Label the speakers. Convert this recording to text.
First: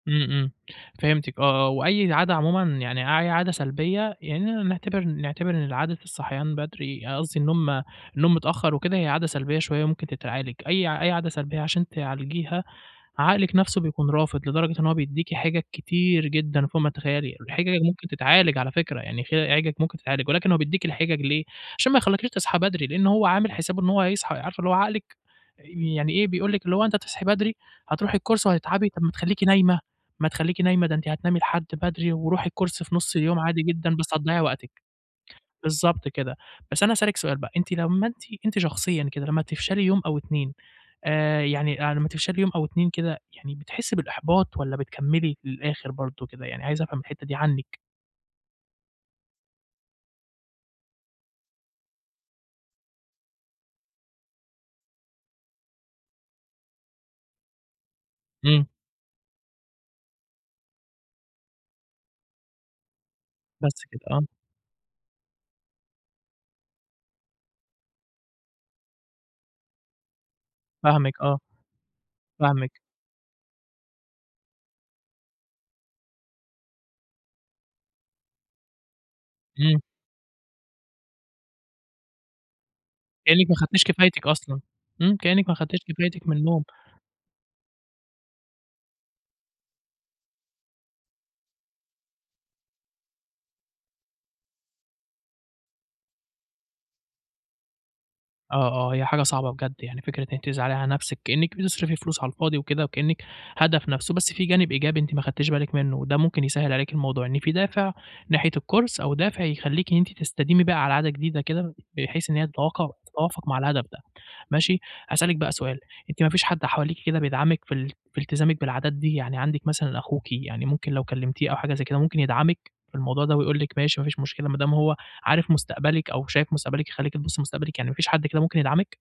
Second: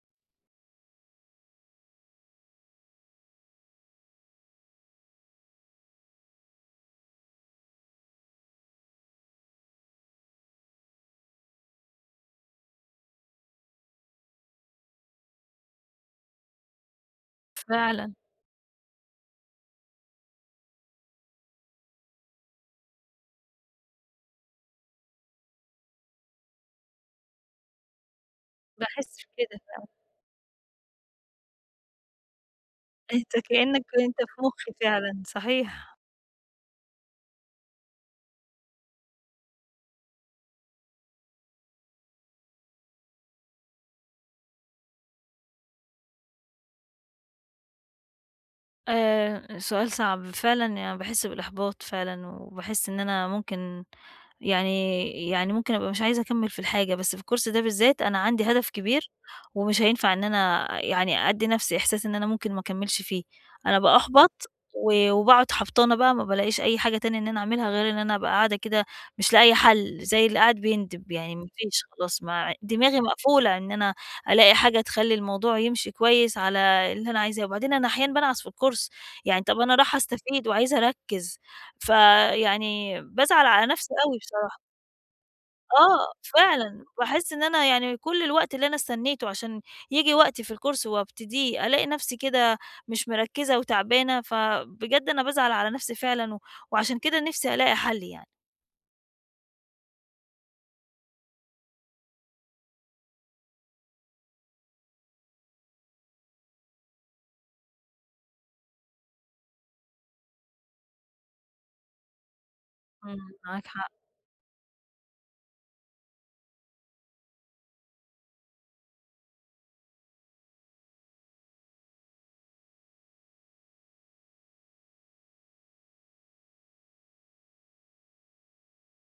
Speaker 1: إمم، إمم، فهمتِك آه، آه. وأي عادة عمومًا، يعني أي عادة سلبية يعني نعتبر نعتبر إن عادة الصحيان بدري آآ، قصدي النوم النوم متأخر وكده هي عادة سلبية شوية وممكن تتعالج، أي ع أي عادة سلبية عشان تعالجيها عقلِك نفسه بيكون رافض، لدرجة إن هو بيديكِ حجج كتير جدًا فوق ما تتخيلي، الحجج ممكن
Speaker 2: فعلًا.
Speaker 1: تتعالج على فكرة، يعني خ أي حجج ممكن تتعالج ولكن هو بيديكِ الحجج ليه، عشان ما يخليكيش تصحي بدري، لأن هو عامل حسابه إن هو هيصحى عارفة اللي هو عقلِك آآ، يعني إيه، بيقول لِك اللي هو أنتِ هتصحي بدري هترُوحي الكورس وهتتعبي طَب ما
Speaker 2: باحس
Speaker 1: تخلّيكِ
Speaker 2: بكده
Speaker 1: نايمة،
Speaker 2: فعلًا.
Speaker 1: ما تخلّيكِ نايمة، ده أنتِ هتنامي لحد بدري ورُوحي الكورس في نُص
Speaker 2: أنت
Speaker 1: اليوم عادي
Speaker 2: كأنك
Speaker 1: جدًا بس
Speaker 2: أنت
Speaker 1: هتضيَّعي
Speaker 2: في
Speaker 1: وقتِك،
Speaker 2: مخي فعلًا. صحيح.
Speaker 1: بالضبط كده. بس أنا هاسألِك سؤال بقى أنتِ لما أنتِ أنتِ شخصيًا كده، لما تفشلي يوم أو 2 آآ، يعني، آآ، لما تفشلي يوم أو 2 كده يعني بتحسي بالإحباط والّا بتكملي للآخر برضو كده يعني؟ عايز أفهم الحتة دي عنِك.
Speaker 2: آآ، سؤال صعب فعلًا يعني باحس بالإحباط فعلًا، وباحس إن أنا ممكن يعني يعني ممكن أبقى مش عايزة أكمل في الحاجة، بس في الكورس ده بالذات، أنا عندي
Speaker 1: إمم.
Speaker 2: هدف كبير ومش هينفع إن أنا يعني أدِّي نَفْسي إحساس إن أنا ممكن ما أكملش فيه، أنا
Speaker 1: بس كده. آه.
Speaker 2: بأحبط و وباقعد حبطانة بقى، ما بالاقيش أي حاجة تانية إن أنا أعملها غير إن أنا أبقى قاعدة كده مش لاقية حل، زي اللي قاعد بيندب،
Speaker 1: فاهمِك
Speaker 2: يعني
Speaker 1: آه.
Speaker 2: ما فيش خلاص ما
Speaker 1: فاهمِك.
Speaker 2: دماغي مقفولة إن أنا ألاقي حاجة تخلّي الموضوع يمشي كويس على اللي أنا عايزاه. وبعدين أنا أحيانًا بانعس في الكورس، يعني طَب أنا
Speaker 1: إمم.
Speaker 2: راحة أستفيد وعايزة أركز، ف يعني بازعل
Speaker 1: كأنِك ما
Speaker 2: على
Speaker 1: خدتيش
Speaker 2: نفسي أوي
Speaker 1: كفايتِك
Speaker 2: بصراحة.
Speaker 1: أصلًا. إمم، كأنِك ما خدتيش
Speaker 2: آه،
Speaker 1: كفايتِك من النوم.
Speaker 2: فعلًا. باحس إن أنا يعني كل الوقت اللي أنا استنيته عشان ييجي وقتي في الكورس وأبتديه، ألاقي نفسي كده مش مِركِزة وتعبانة، فبجد أنا بازعل على نفسي فعلًا، و وعشان كده نفسي ألاقي حل يعني.
Speaker 1: آه، آه، هي حاجة صعبة بجد يعني، فكرة إن أنتِ تزعلي على نفسِك كأنِك بتصرفي فلوس على الفاضي وكده وكأنِك هدف نَفْسه، بس فيه جانب إيجابي أنتِ ما خدتيش بالِك منه وده ممكن يسهِّل عليكِ الموضوع؛ إن في دافع ناحية الكورس أو دافع يخلّيكِ إن أنتِ تستديمي بقى على عادة جديدة كده، بحيث إن هي تتواقع
Speaker 2: إمم،
Speaker 1: تتوافق مع
Speaker 2: معاك
Speaker 1: الهدف
Speaker 2: حق.
Speaker 1: ده ماشي. هاسألِك بقى سؤال، أنتِ ما فيش حد حواليكِ كده بيدعمِك في ال في التزامِك بالعادات دي، يعني عندِك مثلًا أخوكِ يعني ممكن لو كلمتيه أو حاجة زي كده ممكن يدعمِك في الموضوع ده ويقول لِك ماشي ما فيش مشكلة، ما دام هو عارف مستقبلِك أو شايف مستقبلِك يخلّيكِ تبُصي لمستقبلِك، يعني ما فيش حد كده ممكن يدعمِك؟